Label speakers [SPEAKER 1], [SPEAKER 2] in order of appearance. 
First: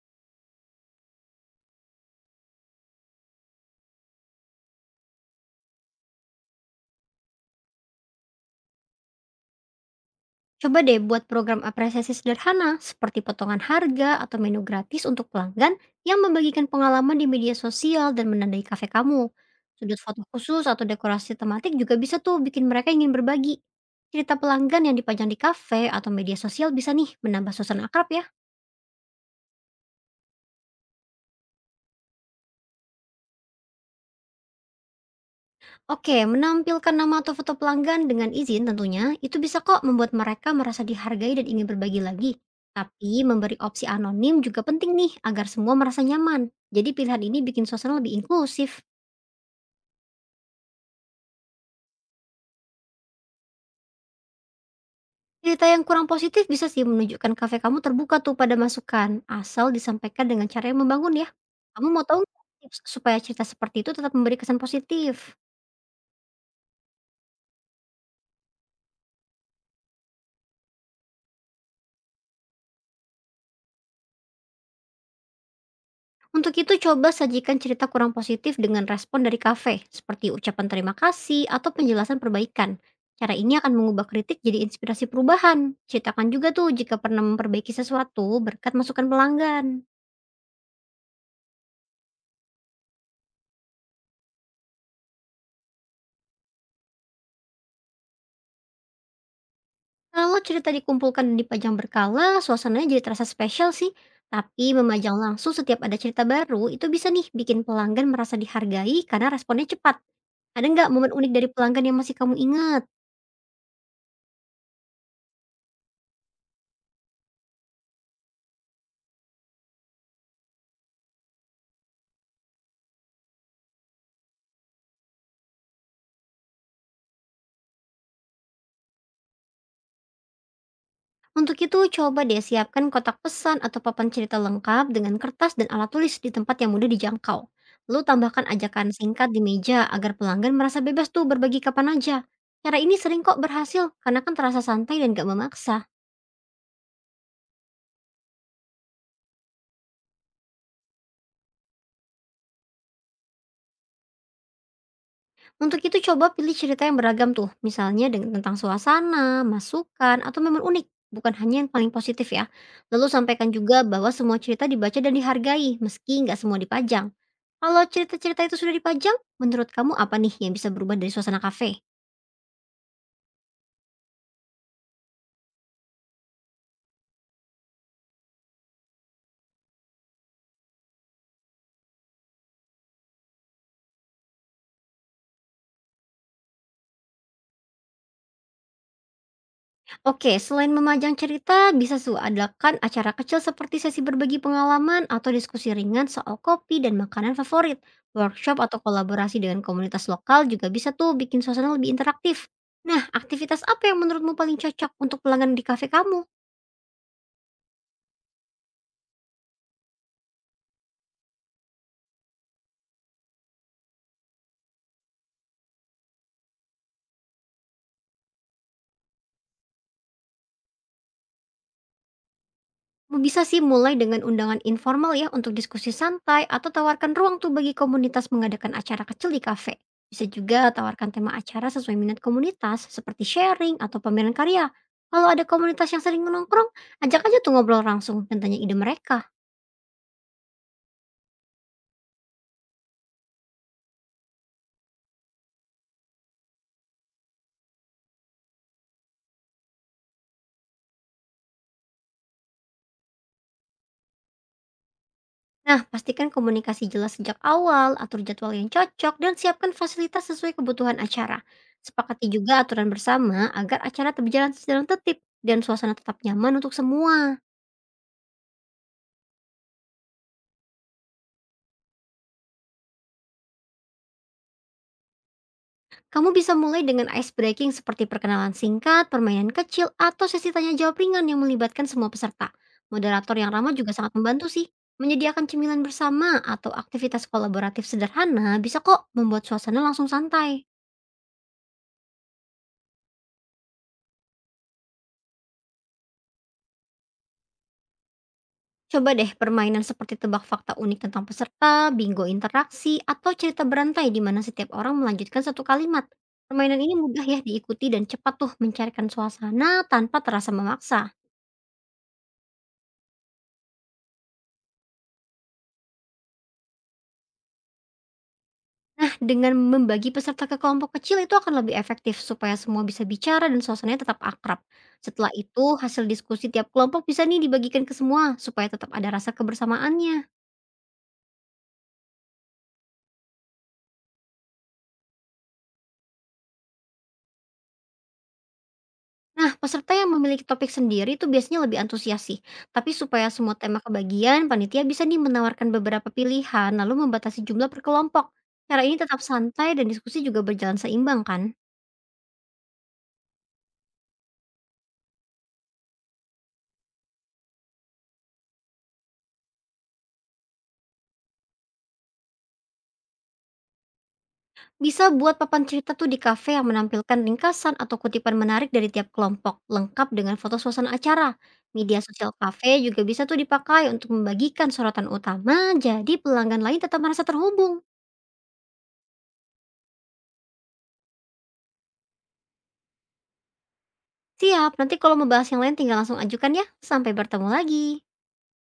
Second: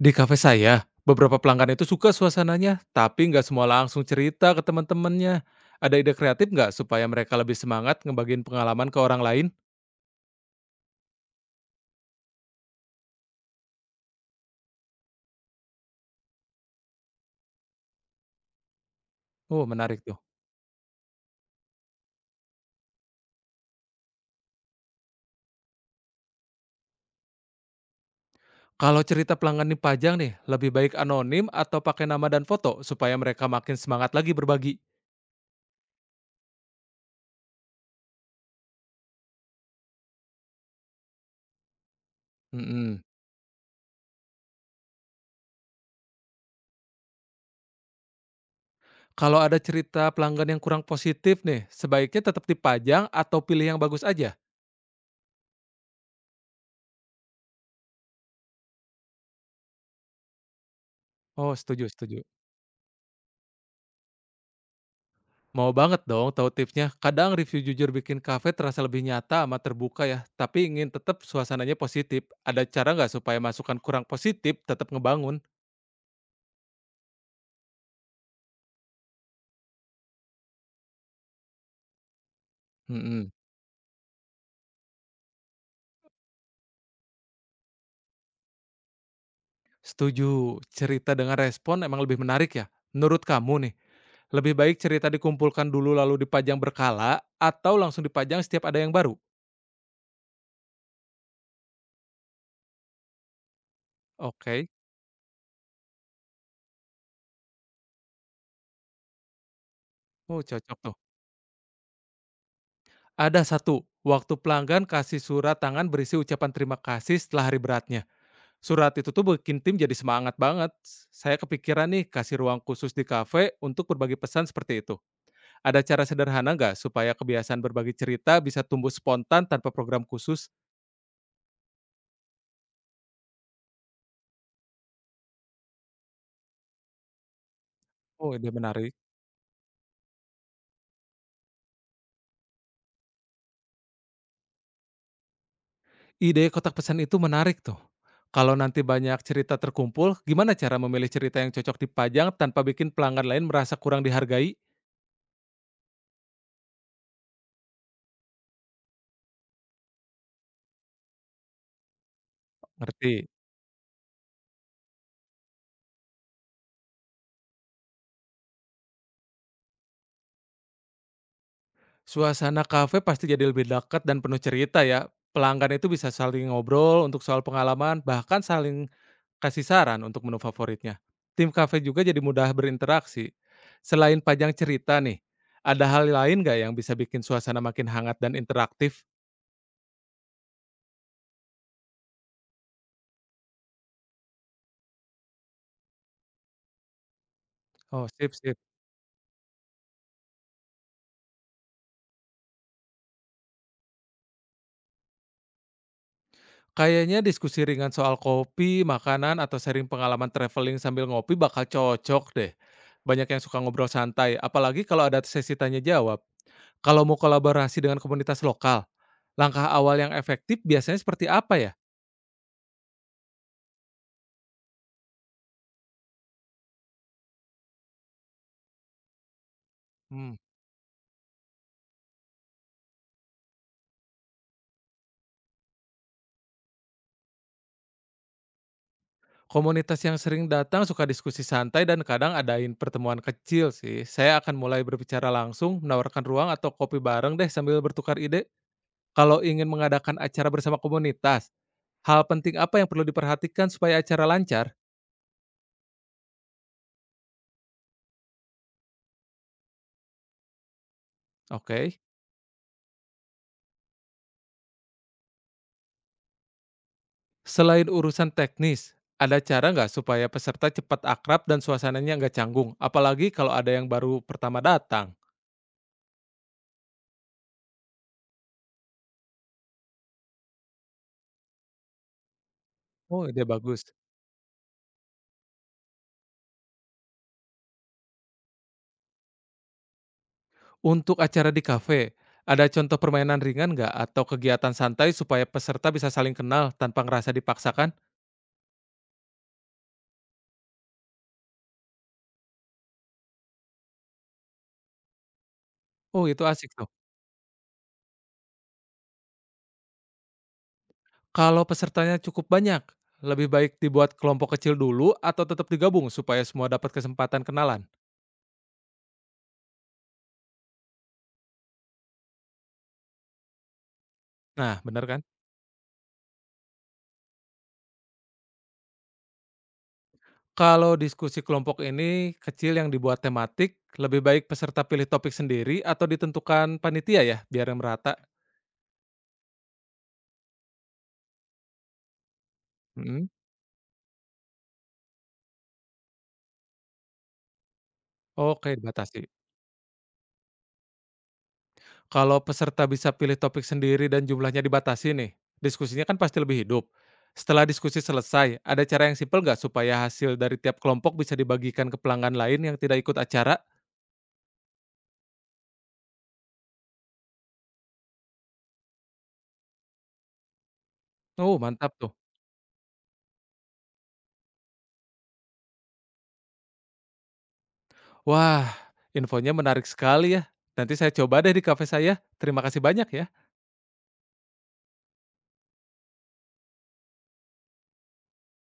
[SPEAKER 1] Di kafe saya, beberapa pelanggan itu suka suasananya, tapi nggak semua langsung cerita ke teman-temannya. Ada ide kreatif nggak supaya mereka lebih semangat ngebagiin pengalaman ke orang lain?
[SPEAKER 2] Coba deh buat program apresiasi sederhana seperti potongan harga atau menu gratis untuk pelanggan yang membagikan pengalaman di media sosial dan menandai kafe kamu.
[SPEAKER 1] Oh,
[SPEAKER 2] Sudut
[SPEAKER 1] menarik tuh.
[SPEAKER 2] foto khusus atau dekorasi tematik juga bisa tuh bikin mereka ingin berbagi. Cerita pelanggan yang dipajang di kafe atau media sosial bisa nih menambah suasana akrab ya.
[SPEAKER 1] Kalau cerita pelanggan dipajang nih, lebih baik anonim atau pakai nama dan foto supaya mereka makin semangat lagi berbagi.
[SPEAKER 2] Oke, menampilkan nama atau foto pelanggan dengan izin tentunya, itu bisa kok membuat mereka merasa dihargai dan ingin berbagi lagi.
[SPEAKER 1] Mm-mm.
[SPEAKER 2] Tapi memberi opsi anonim juga penting nih agar semua merasa nyaman. Jadi pilihan ini bikin suasana lebih inklusif.
[SPEAKER 1] Kalau ada cerita pelanggan yang kurang positif nih, sebaiknya tetap dipajang atau pilih yang bagus aja.
[SPEAKER 2] Cerita yang kurang positif bisa sih menunjukkan kafe kamu terbuka tuh pada masukan, asal disampaikan dengan cara yang membangun ya.
[SPEAKER 1] Oh,
[SPEAKER 2] Kamu
[SPEAKER 1] setuju,
[SPEAKER 2] mau tahu
[SPEAKER 1] setuju.
[SPEAKER 2] nggak tips supaya cerita seperti itu tetap memberi kesan positif?
[SPEAKER 1] Mau banget dong tahu tipsnya. Kadang review jujur bikin kafe terasa lebih nyata sama terbuka ya, tapi ingin tetap suasananya positif. Ada cara nggak supaya masukan kurang positif tetap ngebangun?
[SPEAKER 2] Untuk itu, coba sajikan cerita kurang positif dengan respon dari kafe, seperti ucapan terima kasih atau penjelasan perbaikan.
[SPEAKER 1] Mm-mm.
[SPEAKER 2] Cara ini akan mengubah kritik jadi inspirasi perubahan. Ceritakan juga tuh jika pernah memperbaiki sesuatu berkat masukan pelanggan.
[SPEAKER 1] Setuju, cerita dengan respon emang lebih menarik ya. Menurut kamu nih, lebih baik cerita dikumpulkan dulu lalu dipajang berkala atau langsung dipajang setiap ada yang baru?
[SPEAKER 2] Kalau cerita dikumpulkan dan dipajang berkala, suasananya jadi terasa spesial sih.
[SPEAKER 1] Oke,
[SPEAKER 2] Tapi memajang langsung setiap ada cerita baru, itu bisa nih bikin pelanggan merasa dihargai karena responnya cepat.
[SPEAKER 1] oh
[SPEAKER 2] Ada
[SPEAKER 1] cocok
[SPEAKER 2] nggak
[SPEAKER 1] tuh.
[SPEAKER 2] momen unik dari pelanggan yang masih kamu ingat?
[SPEAKER 1] Ada satu, waktu pelanggan kasih surat tangan berisi ucapan terima kasih setelah hari beratnya. Surat itu tuh bikin tim jadi semangat banget. Saya kepikiran nih kasih ruang khusus di kafe untuk berbagi pesan seperti itu. Ada cara sederhana nggak supaya kebiasaan berbagi cerita bisa tumbuh spontan tanpa program khusus?
[SPEAKER 2] Untuk itu, coba deh siapkan kotak pesan atau papan cerita lengkap dengan kertas dan alat tulis di tempat yang mudah dijangkau. Lalu
[SPEAKER 1] Oh,
[SPEAKER 2] tambahkan
[SPEAKER 1] ide
[SPEAKER 2] ajakan
[SPEAKER 1] menarik.
[SPEAKER 2] singkat di meja agar pelanggan merasa bebas tuh berbagi kapan aja. Cara ini sering kok berhasil karena kan terasa santai dan gak memaksa.
[SPEAKER 1] Ide kotak pesan itu menarik tuh. Kalau nanti banyak cerita terkumpul, gimana cara memilih cerita yang cocok dipajang tanpa bikin pelanggan lain merasa kurang dihargai?
[SPEAKER 2] Untuk itu coba pilih cerita yang beragam tuh, misalnya dengan tentang suasana, masukan, atau momen unik, bukan hanya yang paling positif ya. Lalu
[SPEAKER 1] Ngerti.
[SPEAKER 2] sampaikan juga bahwa semua cerita dibaca dan dihargai, meski nggak semua dipajang. Kalau cerita-cerita itu sudah dipajang, menurut kamu apa nih yang bisa berubah dari suasana kafe?
[SPEAKER 1] Suasana kafe pasti jadi lebih dekat dan penuh cerita ya. Pelanggan itu bisa saling ngobrol untuk soal pengalaman, bahkan saling kasih saran untuk menu favoritnya. Tim kafe juga jadi mudah berinteraksi. Selain panjang cerita nih, ada hal lain nggak yang bisa bikin suasana makin hangat dan interaktif?
[SPEAKER 2] Oke, selain memajang cerita, bisa suadakan acara kecil seperti sesi berbagi pengalaman atau diskusi ringan soal kopi dan makanan favorit.
[SPEAKER 1] Oh, sip,
[SPEAKER 2] Workshop
[SPEAKER 1] sip.
[SPEAKER 2] atau kolaborasi dengan komunitas lokal juga bisa tuh bikin suasana lebih interaktif. Nah, aktivitas apa yang menurutmu paling cocok untuk pelanggan di kafe kamu?
[SPEAKER 1] Kayaknya diskusi ringan soal kopi, makanan, atau sharing pengalaman traveling sambil ngopi bakal cocok deh. Banyak yang suka ngobrol santai, apalagi kalau ada sesi tanya jawab. Kalau mau kolaborasi dengan komunitas lokal, langkah awal yang efektif biasanya seperti apa ya?
[SPEAKER 2] Kamu bisa sih mulai dengan undangan informal ya untuk diskusi santai atau tawarkan ruang tuh bagi komunitas mengadakan acara kecil di kafe. Bisa
[SPEAKER 1] Hmm.
[SPEAKER 2] juga tawarkan tema acara sesuai minat komunitas seperti sharing atau pameran karya. Kalau ada komunitas yang sering menongkrong, ajak aja tuh ngobrol langsung dan tanya ide mereka.
[SPEAKER 1] Komunitas yang sering datang suka diskusi santai dan kadang adain pertemuan kecil sih. Saya akan mulai berbicara langsung, menawarkan ruang atau kopi bareng deh sambil bertukar ide. Kalau ingin mengadakan acara bersama komunitas, hal penting apa yang perlu diperhatikan supaya acara lancar?
[SPEAKER 2] Nah, pastikan komunikasi jelas sejak awal, atur jadwal yang cocok, dan siapkan fasilitas sesuai kebutuhan acara.
[SPEAKER 1] Oke.
[SPEAKER 2] Sepakati juga aturan bersama agar acara berjalan secara tertib dan suasana tetap nyaman untuk semua.
[SPEAKER 1] Selain urusan teknis, ada cara nggak supaya peserta cepat akrab dan suasananya nggak canggung? Apalagi kalau ada yang baru pertama datang.
[SPEAKER 2] Kamu bisa mulai dengan ice breaking seperti perkenalan singkat, permainan kecil, atau sesi tanya jawab ringan yang melibatkan semua peserta.
[SPEAKER 1] Oh,
[SPEAKER 2] Moderator
[SPEAKER 1] ide
[SPEAKER 2] yang ramah
[SPEAKER 1] bagus.
[SPEAKER 2] juga sangat membantu sih. Menyediakan cemilan bersama atau aktivitas kolaboratif sederhana bisa kok membuat suasana langsung santai.
[SPEAKER 1] Untuk acara di kafe, ada contoh permainan ringan nggak atau kegiatan santai supaya peserta bisa saling kenal tanpa ngerasa dipaksakan?
[SPEAKER 2] Coba deh permainan seperti tebak fakta unik tentang peserta, bingo interaksi, atau cerita berantai di mana setiap orang melanjutkan satu kalimat.
[SPEAKER 1] Oh, itu asik
[SPEAKER 2] Permainan
[SPEAKER 1] tuh.
[SPEAKER 2] ini mudah ya diikuti dan cepat tuh mencairkan suasana tanpa terasa memaksa.
[SPEAKER 1] Kalau pesertanya cukup banyak, lebih baik dibuat kelompok kecil dulu atau tetap digabung supaya semua dapat kesempatan kenalan.
[SPEAKER 2] Nah, dengan membagi peserta ke kelompok kecil itu akan lebih efektif supaya semua bisa bicara dan suasananya tetap akrab.
[SPEAKER 1] Nah, bener kan?
[SPEAKER 2] Setelah itu, hasil diskusi tiap kelompok bisa nih dibagikan ke semua supaya tetap ada rasa kebersamaannya.
[SPEAKER 1] Kalau diskusi kelompok ini kecil yang dibuat tematik, lebih baik peserta pilih topik sendiri atau ditentukan panitia ya, biar merata.
[SPEAKER 2] Nah, peserta yang memiliki topik sendiri itu biasanya lebih antusias sih. Tapi
[SPEAKER 1] Mm.
[SPEAKER 2] supaya semua tema kebagian, panitia bisa nih menawarkan beberapa pilihan lalu membatasi jumlah per kelompok.
[SPEAKER 1] Oke,
[SPEAKER 2] Cara ini tetap
[SPEAKER 1] dibatasi.
[SPEAKER 2] santai dan diskusi juga berjalan seimbang kan?
[SPEAKER 1] Kalau peserta bisa pilih topik sendiri dan jumlahnya dibatasi nih, diskusinya kan pasti lebih hidup. Setelah diskusi selesai, ada cara yang simpel nggak supaya hasil dari tiap kelompok bisa dibagikan ke pelanggan lain yang tidak ikut acara?
[SPEAKER 2] Bisa buat papan cerita tuh di kafe yang menampilkan ringkasan atau kutipan menarik dari tiap kelompok, lengkap dengan foto suasana acara.
[SPEAKER 1] Oh, mantap
[SPEAKER 2] Media
[SPEAKER 1] tuh.
[SPEAKER 2] sosial kafe juga bisa tuh dipakai untuk membagikan sorotan utama, jadi pelanggan lain tetap merasa terhubung.
[SPEAKER 1] Wah, infonya menarik sekali ya. Nanti saya coba deh di kafe saya. Terima kasih banyak ya.
[SPEAKER 2] Siap, nanti kalau mau bahas yang lain tinggal langsung ajukan ya. Sampai bertemu lagi.